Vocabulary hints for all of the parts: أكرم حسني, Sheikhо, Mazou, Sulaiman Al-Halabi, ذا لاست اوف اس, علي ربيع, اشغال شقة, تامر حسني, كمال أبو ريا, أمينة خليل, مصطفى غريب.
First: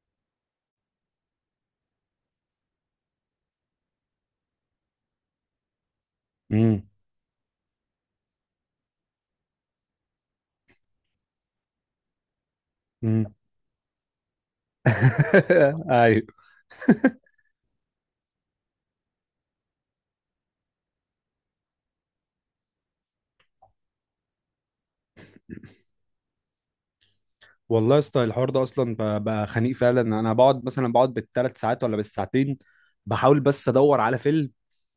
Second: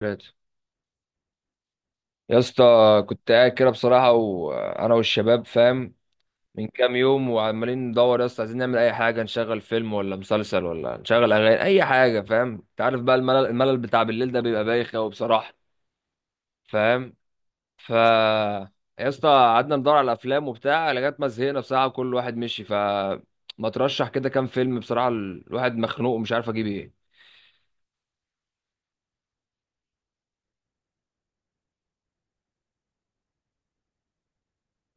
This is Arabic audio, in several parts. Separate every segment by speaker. Speaker 1: ثلاثة، يا اسطى. كنت قاعد كده بصراحة وأنا والشباب، فاهم؟ من
Speaker 2: امم.
Speaker 1: كام يوم وعمالين ندور يا اسطى، عايزين نعمل أي حاجة، نشغل فيلم ولا مسلسل ولا نشغل أغاني، أي حاجة، فاهم؟ أنت عارف بقى
Speaker 2: امم.
Speaker 1: الملل بتاع بالليل ده بيبقى بايخ أوي بصراحة.
Speaker 2: ايوه.
Speaker 1: فاهم؟ ف يا اسطى، قعدنا ندور على الأفلام وبتاع لغاية ما زهقنا بصراحة، كل واحد مشي. ما ترشح كده كام فيلم بصراحة، الواحد مخنوق ومش عارف أجيب إيه.
Speaker 2: والله يا اسطى، الحوار ده اصلا بقى خنيق فعلا. انا بقعد مثلا بقعد بالثلاث ساعات ولا بالساعتين، بحاول بس ادور على فيلم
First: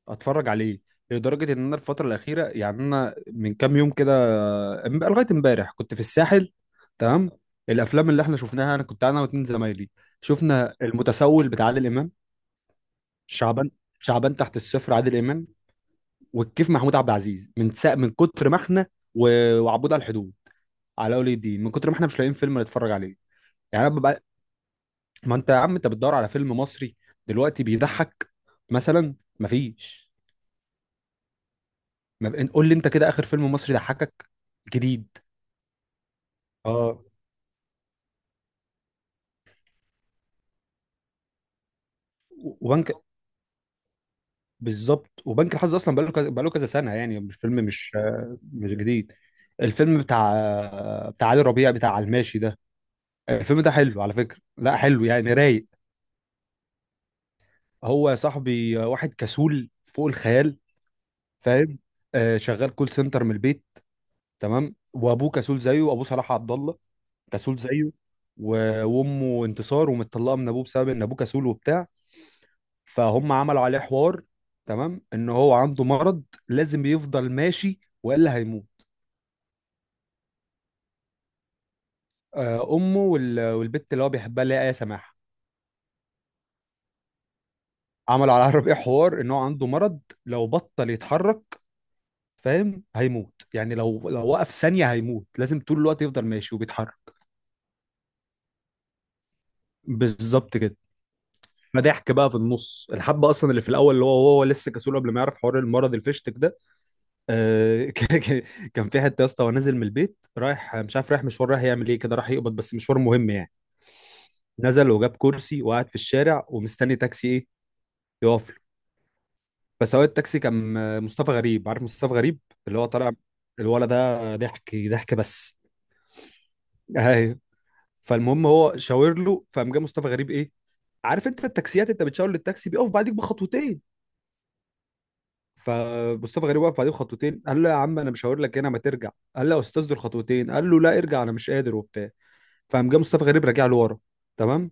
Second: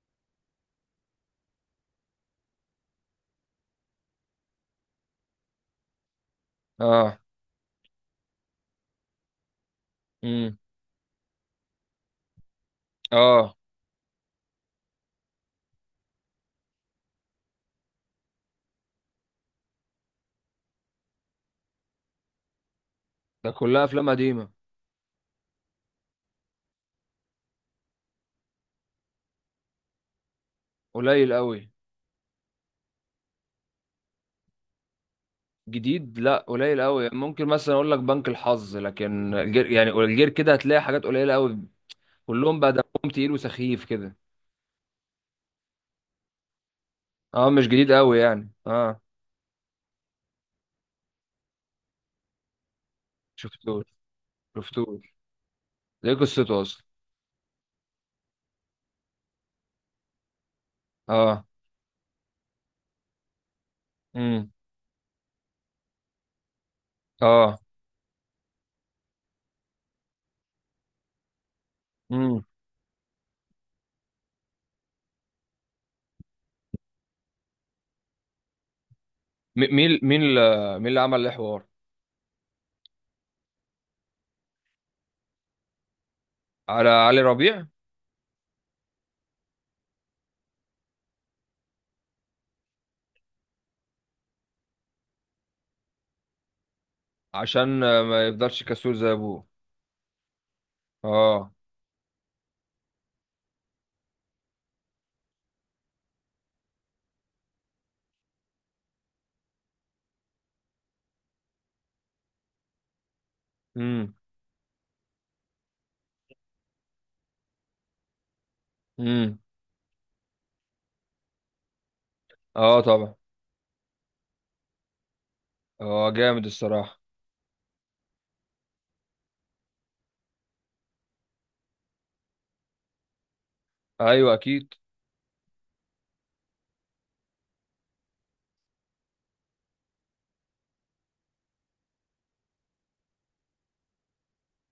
Speaker 2: اتفرج عليه. لدرجه ان انا الفتره الاخيره يعني، انا من كام يوم كده لغايه امبارح كنت في الساحل.
Speaker 1: آه.
Speaker 2: تمام. الافلام اللي احنا شفناها، انا كنت انا واتنين زمايلي،
Speaker 1: امم.
Speaker 2: شفنا المتسول بتاع عادل امام،
Speaker 1: آه.
Speaker 2: شعبان شعبان تحت الصفر عادل امام، والكيف محمود عبد العزيز، من كتر ما احنا وعبود على الحدود، على ولي الدين، من كتر ما احنا مش لاقيين فيلم نتفرج عليه.
Speaker 1: ده كلها
Speaker 2: يعني انا
Speaker 1: أفلام
Speaker 2: ببقى،
Speaker 1: قديمة.
Speaker 2: ما انت يا عم، انت بتدور على فيلم مصري دلوقتي بيضحك مثلا؟ مفيش.
Speaker 1: قليل أوي.
Speaker 2: ما ب... قول لي انت كده، اخر فيلم مصري ضحكك جديد؟
Speaker 1: جديد؟ لا، قليل
Speaker 2: اه.
Speaker 1: قوي. ممكن مثلا اقول لك بنك الحظ، لكن الجير، يعني الجير كده هتلاقي حاجات قليله قوي. كلهم بقى
Speaker 2: وبنك،
Speaker 1: دمهم تقيل وسخيف كده.
Speaker 2: بالظبط، وبنك الحظ اصلا بقاله كذا بقاله كذا سنه، يعني مش
Speaker 1: اه،
Speaker 2: فيلم،
Speaker 1: مش جديد
Speaker 2: مش
Speaker 1: قوي يعني،
Speaker 2: مش
Speaker 1: اه.
Speaker 2: جديد. الفيلم بتاع بتاع علي ربيع، بتاع على الماشي ده، الفيلم ده
Speaker 1: شفتوه؟
Speaker 2: حلو على فكره، لا
Speaker 1: شفتوه؟
Speaker 2: حلو يعني، رايق.
Speaker 1: دي قصته اصلا.
Speaker 2: هو يا صاحبي واحد كسول فوق الخيال.
Speaker 1: اه.
Speaker 2: فاهم؟ شغال كول سنتر من البيت.
Speaker 1: امم.
Speaker 2: تمام، وابوه كسول زيه، وابوه صلاح عبد الله كسول
Speaker 1: اه.
Speaker 2: زيه. وامه انتصار، ومتطلقه من ابوه بسبب ان ابوه كسول وبتاع.
Speaker 1: امم.
Speaker 2: فهم عملوا عليه حوار، تمام، ان هو عنده مرض لازم يفضل ماشي والا هيموت.
Speaker 1: مين اللي، مين اللي عمل الحوار؟
Speaker 2: امه والبت اللي هو بيحبها اللي هي ايه، سماح.
Speaker 1: على علي ربيع.
Speaker 2: عملوا على الربيع حوار ان هو عنده مرض، لو بطل يتحرك، فاهم، هيموت. يعني لو وقف ثانيه هيموت، لازم طول الوقت يفضل ماشي وبيتحرك.
Speaker 1: عشان ما يفضلش كسول زي ابوه.
Speaker 2: بالظبط كده.
Speaker 1: اه.
Speaker 2: فضحك بقى في النص الحبه اصلا، اللي في الاول، اللي هو لسه كسول قبل ما يعرف حوار المرض الفشتك ده. آه. كان في حته يا اسطى، ونازل من البيت رايح، مش عارف رايح مشوار، رايح يعمل ايه، كده راح يقبض بس، مشوار مهم يعني.
Speaker 1: امم.
Speaker 2: نزل وجاب كرسي وقعد في الشارع ومستني تاكسي، ايه، يقف له.
Speaker 1: امم.
Speaker 2: فسواق التاكسي كان مصطفى غريب، عارف مصطفى غريب؟ اللي
Speaker 1: اه،
Speaker 2: هو طالع،
Speaker 1: طبعا.
Speaker 2: الولد ده ضحك ضحك بس.
Speaker 1: اه، جامد الصراحه.
Speaker 2: ايوه. فالمهم هو شاور له، فقام جه مصطفى غريب، ايه، عارف انت التاكسيات، انت بتشاور للتاكسي بيقف بعديك بخطوتين.
Speaker 1: ايوه، اكيد.
Speaker 2: فمصطفى غريب وقف عليه بخطوتين، قال له يا عم انا مش هقول لك هنا، ما ترجع. قال له يا استاذ دول خطوتين، قال له لا ارجع، انا مش قادر وبتاع. فقام جه مصطفى غريب راجع له ورا، تمام.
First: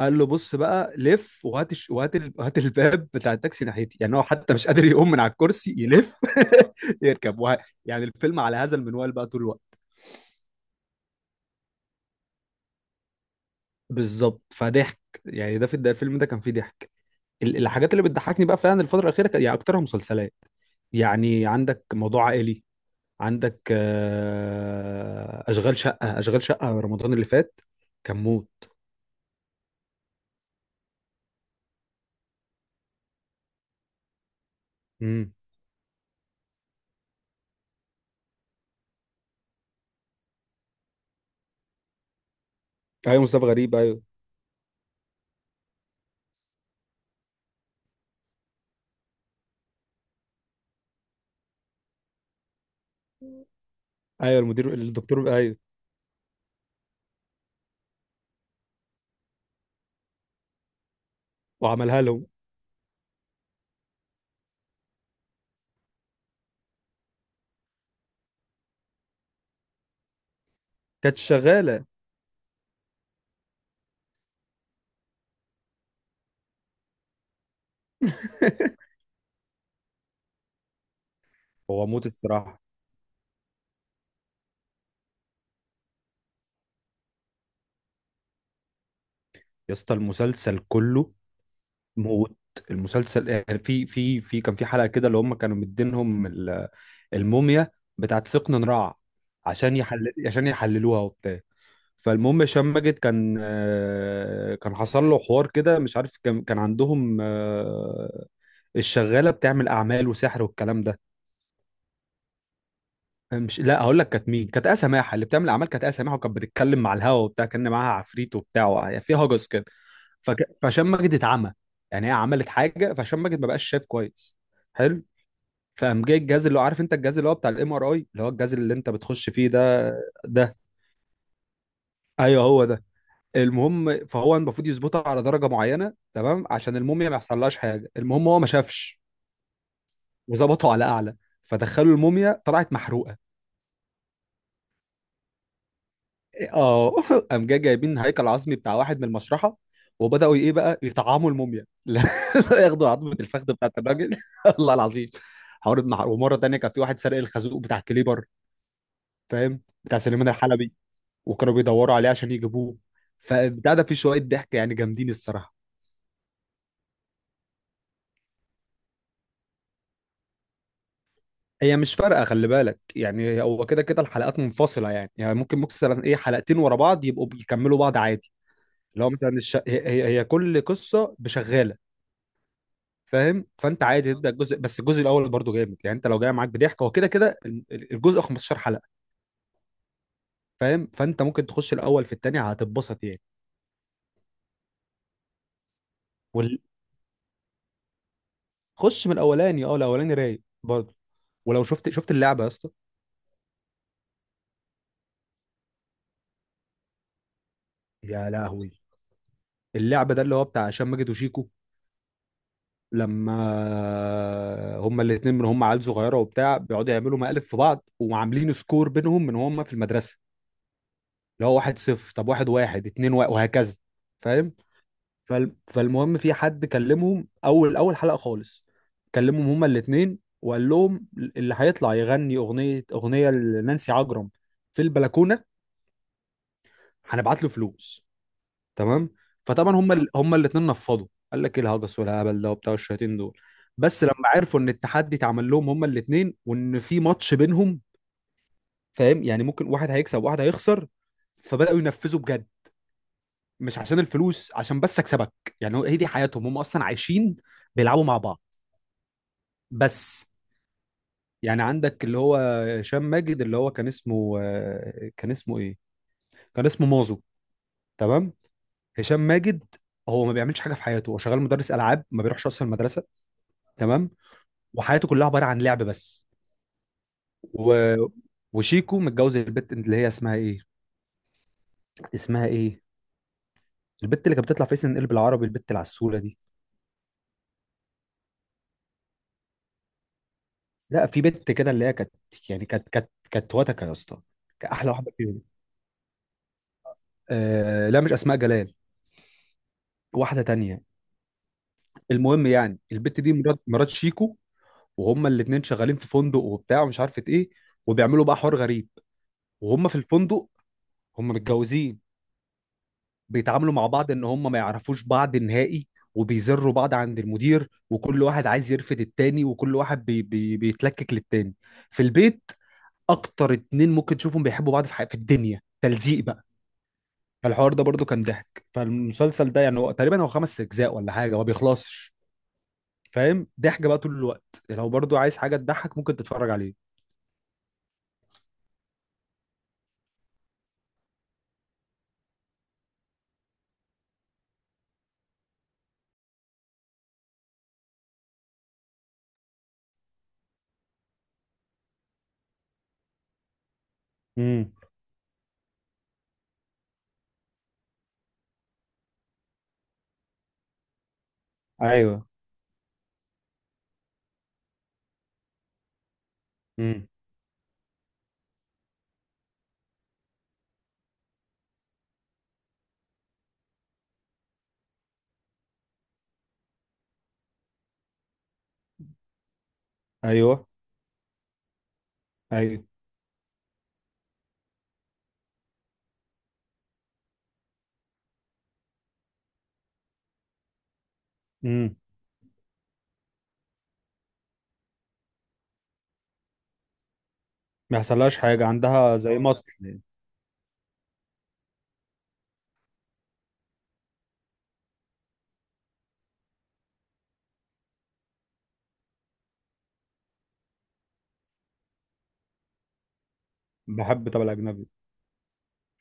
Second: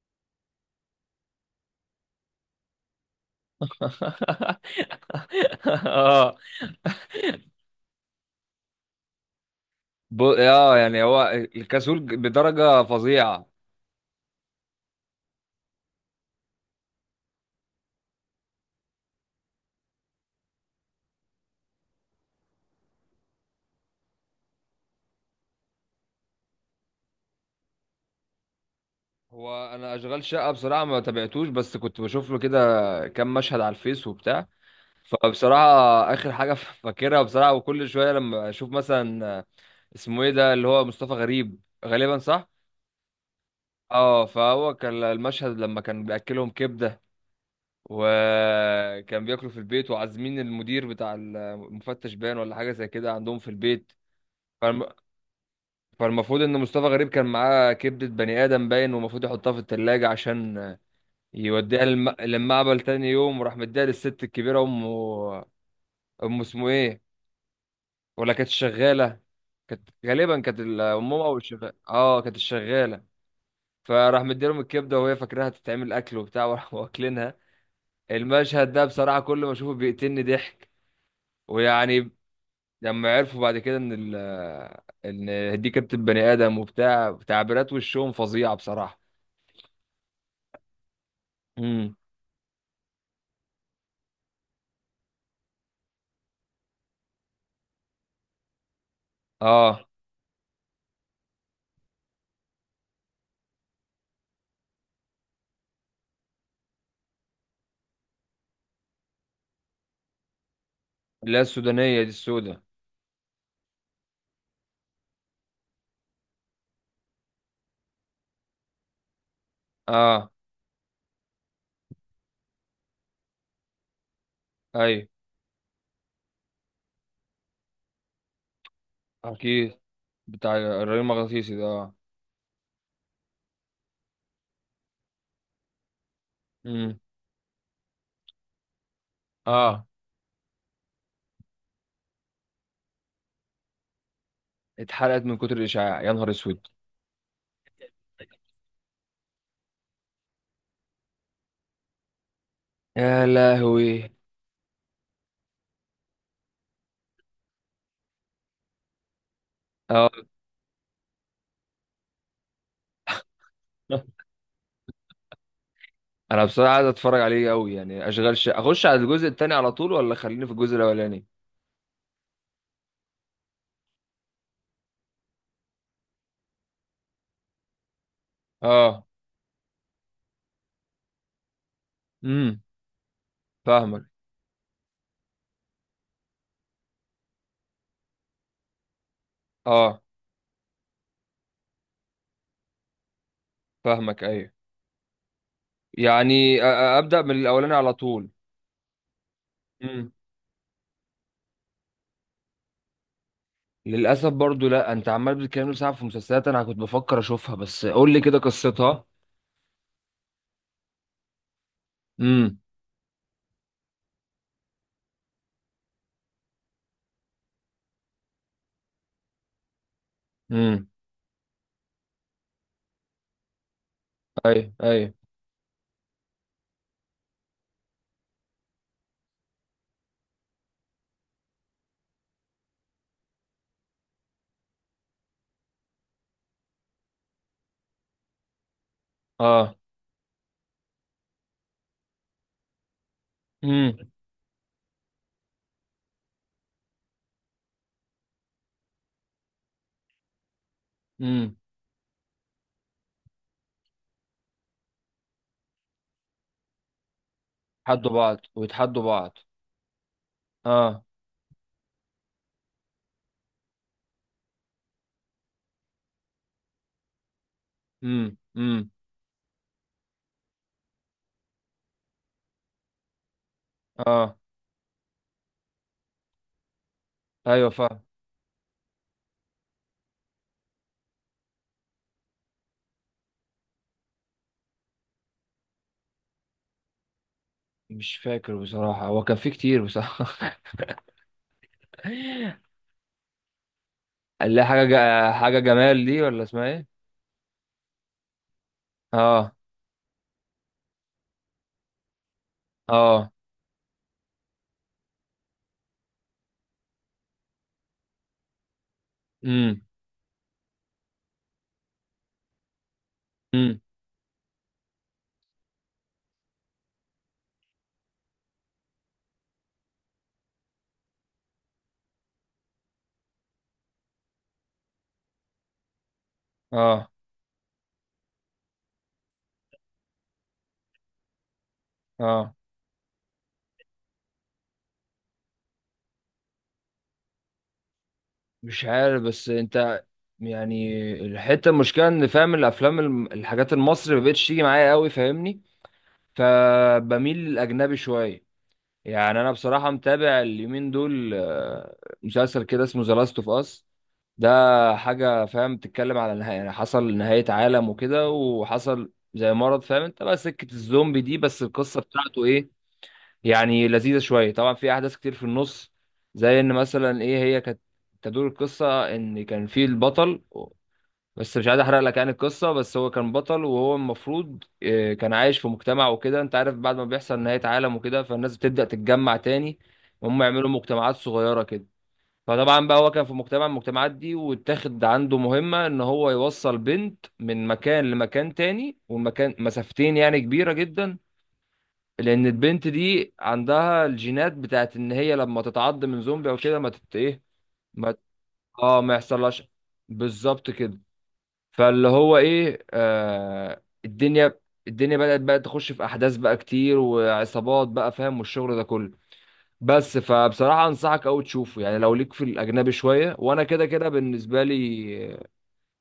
Speaker 2: قال له بص بقى لف وهات وهات وهات الباب بتاع التاكسي ناحيتي، يعني هو حتى مش قادر يقوم من على الكرسي يلف،
Speaker 1: اه.
Speaker 2: يركب يعني الفيلم على هذا المنوال بقى طول الوقت.
Speaker 1: اه، يعني هو الكسول بدرجة فظيعة.
Speaker 2: بالظبط، فضحك. يعني ده في ده الفيلم ده كان فيه ضحك. الحاجات اللي بتضحكني بقى فعلا الفترة الأخيرة، يعني أكترها مسلسلات. يعني عندك موضوع عائلي، عندك اشغال شقه، اشغال شقه رمضان اللي فات، كان موت.
Speaker 1: هو انا اشغال شقة بصراحة ما تابعتوش، بس كنت بشوف له كده كام مشهد على الفيس وبتاع.
Speaker 2: امم.
Speaker 1: فبصراحة، اخر حاجة فاكرها بصراحة، وكل شوية لما اشوف مثلا، اسمه ايه ده اللي هو مصطفى غريب، غالبا، صح؟
Speaker 2: ايوه، مصطفى غريب، ايوه.
Speaker 1: اه. فهو كان المشهد لما كان بياكلهم كبدة، وكان بياكلوا في البيت وعازمين المدير بتاع المفتش بان، ولا حاجة زي كده عندهم في البيت.
Speaker 2: ايوه، المدير الدكتور، ايوه.
Speaker 1: فالمفروض ان مصطفى غريب كان معاه كبدة بني ادم باين، ومفروض يحطها في التلاجة عشان يوديها
Speaker 2: وعملها لهم.
Speaker 1: للمعبل تاني يوم، وراح مديها للست الكبيرة، امه. امه اسمه ايه؟ ولا كانت شغالة؟ كانت غالبا، كانت امهم
Speaker 2: كانت
Speaker 1: او الشغالة،
Speaker 2: شغاله.
Speaker 1: اه، كانت الشغالة. فراح مديلهم الكبدة وهي فاكراها تتعمل اكل وبتاع، وراحوا واكلينها. المشهد ده بصراحة كل ما اشوفه بيقتلني ضحك،
Speaker 2: هو موت
Speaker 1: ويعني،
Speaker 2: الصراحه.
Speaker 1: لما عرفوا بعد كده ان دي كبدة بني ادم وبتاع، تعبيرات وشهم فظيعة بصراحة.
Speaker 2: يا اسطى المسلسل كله موت. المسلسل يعني في في في كان في حلقه كده، اللي هم كانوا مدينهم الموميا بتاعت سقن نراع،
Speaker 1: اه.
Speaker 2: عشان يحللوها وبتاع. فالمهم هشام ماجد كان كان حصل له حوار كده، مش عارف، كان عندهم الشغاله بتعمل اعمال وسحر والكلام ده.
Speaker 1: اللي هي السودانية دي، السوداء.
Speaker 2: مش، لا، هقول لك كانت مين، كانت آية سماحه اللي بتعمل اعمال، كانت آية سماحه، وكانت بتتكلم مع الهوا وبتاع، كان معاها عفريت وبتاع في هجس كده.
Speaker 1: اه.
Speaker 2: فك... فهشام ماجد اتعمى. يعني هي عملت حاجه، فهشام ماجد ما بقاش شايف كويس. حلو.
Speaker 1: ايوه،
Speaker 2: فقام جاي الجهاز، اللي هو عارف انت الجهاز اللي هو بتاع MRI، اللي هو الجهاز اللي انت بتخش فيه
Speaker 1: اكيد.
Speaker 2: ده.
Speaker 1: بتاع
Speaker 2: ده،
Speaker 1: الرئيس المغناطيسي ده، اه.
Speaker 2: ايوه هو ده. المهم فهو المفروض يظبطها على درجه معينه، تمام، عشان
Speaker 1: امم.
Speaker 2: الموميا ما يحصلهاش حاجه. المهم هو ما شافش
Speaker 1: اه.
Speaker 2: وظبطه على اعلى. فدخلوا الموميا طلعت محروقه.
Speaker 1: اتحرقت من كتر الاشعاع، يا نهار
Speaker 2: إيه،
Speaker 1: اسود.
Speaker 2: اه قام جاي جايبين هيكل عظمي بتاع واحد من المشرحه، وبداوا ايه بقى يطعموا الموميا، لا ياخدوا عظمه
Speaker 1: يا
Speaker 2: الفخذ بتاعت
Speaker 1: لهوي.
Speaker 2: الراجل. الله العظيم. حوار ومره تانيه كان في واحد سرق الخازوق بتاع الكليبر، فاهم؟ بتاع
Speaker 1: اه.
Speaker 2: سليمان الحلبي، وكانوا بيدوروا عليه عشان يجيبوه. فبتاع ده فيه شويه ضحك يعني، جامدين الصراحه.
Speaker 1: انا بصراحة عايز اتفرج عليه قوي، يعني اشغال شقة، اخش على الجزء التاني على طول ولا خليني في الجزء الاولاني؟
Speaker 2: هي مش فارقه، خلي بالك، يعني هو كده كده الحلقات منفصله، يعني ممكن مثلا، ايه، حلقتين ورا بعض يبقوا بيكملوا بعض عادي. اللي
Speaker 1: اه.
Speaker 2: هو مثلا هي كل قصه بشغاله.
Speaker 1: امم.
Speaker 2: فاهم؟ فانت
Speaker 1: فاهمك.
Speaker 2: عادي تبدا الجزء، بس الجزء الاول برضو جامد، يعني انت لو جاي معاك بضحك، هو كده كده الجزء 15 حلقه.
Speaker 1: اه،
Speaker 2: فاهم؟ فانت ممكن تخش الاول في التاني هتتبسط يعني.
Speaker 1: فاهمك. ايوه، يعني
Speaker 2: وال...
Speaker 1: ابدا من الاولاني على طول.
Speaker 2: خش من الاولاني، اه
Speaker 1: امم.
Speaker 2: الاولاني رايق برضو. ولو شفت اللعبه يا اسطى.
Speaker 1: للاسف برضو، لا، انت عمال بتتكلم ساعة في مسلسلات، انا كنت بفكر اشوفها، بس قول لي
Speaker 2: يا
Speaker 1: كده
Speaker 2: لهوي.
Speaker 1: قصتها.
Speaker 2: اللعبه ده اللي هو بتاع هشام ماجد وشيكو،
Speaker 1: امم.
Speaker 2: لما هما الاتنين، من هما عيال صغيره وبتاع بيقعدوا يعملوا مقالب في بعض وعاملين سكور بينهم من هما في المدرسه.
Speaker 1: امم.
Speaker 2: اللي هو 1-0، طب 1-1، 2-1، وهكذا. فاهم؟
Speaker 1: اي اي.
Speaker 2: فالمهم، في حد كلمهم اول اول حلقه خالص، كلمهم هما الاتنين، وقال لهم اللي هيطلع يغني اغنيه لنانسي عجرم في البلكونه، هنبعت له فلوس، تمام. فطبعا
Speaker 1: اه.
Speaker 2: هم الاثنين نفضوا، قال لك ايه الهجس والهبل ده وبتاع الشياطين دول. بس
Speaker 1: امم.
Speaker 2: لما عرفوا ان التحدي اتعمل لهم هم الاثنين، وان في ماتش بينهم، فاهم؟ يعني ممكن واحد هيكسب وواحد هيخسر.
Speaker 1: امم.
Speaker 2: فبداوا ينفذوا بجد، مش عشان الفلوس، عشان بس اكسبك. يعني هي دي حياتهم هم اصلا، عايشين بيلعبوا
Speaker 1: يتحدوا
Speaker 2: مع
Speaker 1: بعض
Speaker 2: بعض
Speaker 1: ويتحدوا بعض.
Speaker 2: بس.
Speaker 1: اه.
Speaker 2: يعني عندك اللي هو هشام ماجد، اللي هو كان اسمه كان اسمه ايه، كان اسمه مازو، تمام،
Speaker 1: امم. امم.
Speaker 2: هشام ماجد. هو ما بيعملش حاجه في حياته، هو شغال مدرس العاب، ما بيروحش اصلا المدرسه، تمام.
Speaker 1: اه،
Speaker 2: وحياته كلها عباره عن لعب بس.
Speaker 1: ايوه،
Speaker 2: و...
Speaker 1: فاهم.
Speaker 2: وشيكو متجوز البت اللي هي اسمها ايه، اسمها ايه البت اللي كانت بتطلع في سن قلب العربي، البت العسوله دي.
Speaker 1: مش فاكر بصراحة، هو كان في كتير بصراحة.
Speaker 2: لا، في بنت كده اللي هي كانت، يعني كانت وتكه يا اسطى،
Speaker 1: اللي هي
Speaker 2: كانت
Speaker 1: حاجة
Speaker 2: احلى واحده فيهم.
Speaker 1: حاجة جمال دي، ولا اسمها ايه؟
Speaker 2: آه لا، مش اسماء جلال،
Speaker 1: اه.
Speaker 2: واحده تانية. المهم يعني البت
Speaker 1: اه.
Speaker 2: دي مرات شيكو، وهما الاتنين شغالين في فندق وبتاع ومش عارفه ايه، وبيعملوا بقى حوار غريب
Speaker 1: امم.
Speaker 2: وهما في الفندق، هما متجوزين، بيتعاملوا
Speaker 1: امم.
Speaker 2: مع بعض ان هم ما يعرفوش بعض نهائي. وبيزروا بعض عند المدير، وكل واحد عايز يرفد التاني، وكل واحد بي بي بيتلكك للتاني في البيت. اكتر اتنين ممكن تشوفهم بيحبوا بعض في الدنيا، تلزيق بقى.
Speaker 1: اه.
Speaker 2: فالحوار ده برضو كان ضحك. فالمسلسل ده يعني هو تقريبا هو 5 اجزاء ولا حاجه، ما بيخلصش.
Speaker 1: اه.
Speaker 2: فاهم؟ ضحك بقى طول الوقت، لو برضو عايز حاجه تضحك ممكن تتفرج عليه.
Speaker 1: مش عارف، بس انت يعني، الحتة المشكلة ان، فاهم، الافلام، الحاجات المصري مبقتش تيجي معايا قوي، فاهمني؟ فبميل للاجنبي شوية. يعني انا بصراحه متابع اليومين دول، مسلسل كده اسمه ذا لاست اوف اس، ده
Speaker 2: امم.
Speaker 1: حاجه، فاهم، بتتكلم على نهايه، يعني حصل نهايه عالم وكده، وحصل زي مرض، فاهم انت بقى سكه الزومبي دي، بس القصه
Speaker 2: ايوه.
Speaker 1: بتاعته ايه يعني، لذيذه شويه. طبعا في احداث كتير في النص، زي ان
Speaker 2: امم.
Speaker 1: مثلا ايه، هي كانت، تدور القصه ان كان في البطل، بس مش عايز احرق لك يعني القصه، بس هو كان بطل، وهو المفروض كان عايش في مجتمع وكده، انت عارف، بعد ما بيحصل نهايه عالم وكده، فالناس بتبدا تتجمع تاني، وهم
Speaker 2: ايوه،
Speaker 1: يعملوا مجتمعات صغيره كده.
Speaker 2: ايوه.
Speaker 1: فطبعا بقى هو كان في مجتمع من المجتمعات دي، واتاخد عنده مهمه ان هو يوصل بنت من مكان لمكان تاني، والمكان مسافتين يعني، كبيره جدا.
Speaker 2: امم.
Speaker 1: لان البنت دي عندها الجينات بتاعت ان هي لما تتعض من زومبي او كده ما تت ايه،
Speaker 2: ما
Speaker 1: ما ت-
Speaker 2: يحصلهاش حاجه،
Speaker 1: اه، ما
Speaker 2: عندها زي
Speaker 1: يحصلهاش،
Speaker 2: مصل.
Speaker 1: بالظبط كده. فاللي هو ايه، الدنيا، الدنيا بدأت بقى تخش في احداث بقى كتير، وعصابات بقى، فاهم، والشغل ده كله. بس فبصراحة انصحك قوي تشوفه، يعني لو ليك في الاجنبي شوية، وانا كده كده
Speaker 2: بحب. طب
Speaker 1: بالنسبة
Speaker 2: الاجنبي.
Speaker 1: لي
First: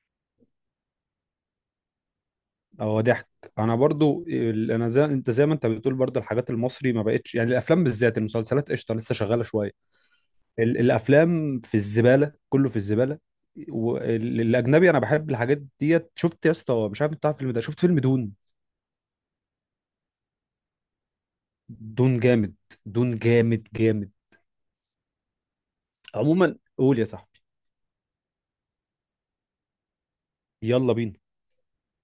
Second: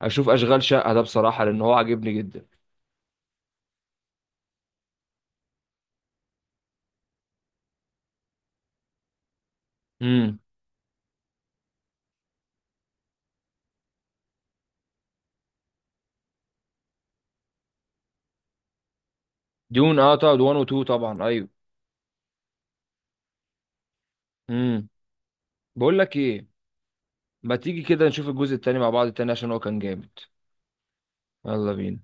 Speaker 1: اشوف اشغال شقة ده بصراحة، لان هو عاجبني جدا.
Speaker 2: هو ضحك. انا برضو انا زي انت، زي ما انت بتقول، برضو الحاجات المصري ما بقتش، يعني الافلام بالذات، المسلسلات قشطه لسه شغاله شويه.
Speaker 1: امم.
Speaker 2: الافلام في الزباله، كله في الزباله. والاجنبي انا بحب الحاجات ديت. شفت يا اسطى، مش عارف انت عارف الفيلم ده، شفت فيلم دون؟
Speaker 1: دون، اه طبعا، 1 و 2، طبعا، ايوه.
Speaker 2: دون جامد، دون جامد جامد.
Speaker 1: امم. بقول لك ايه،
Speaker 2: عموما، قول يا صاحبي.
Speaker 1: ما تيجي كده نشوف الجزء التاني مع بعض التاني، عشان هو كان جامد؟
Speaker 2: يلا بينا.
Speaker 1: يلا بينا.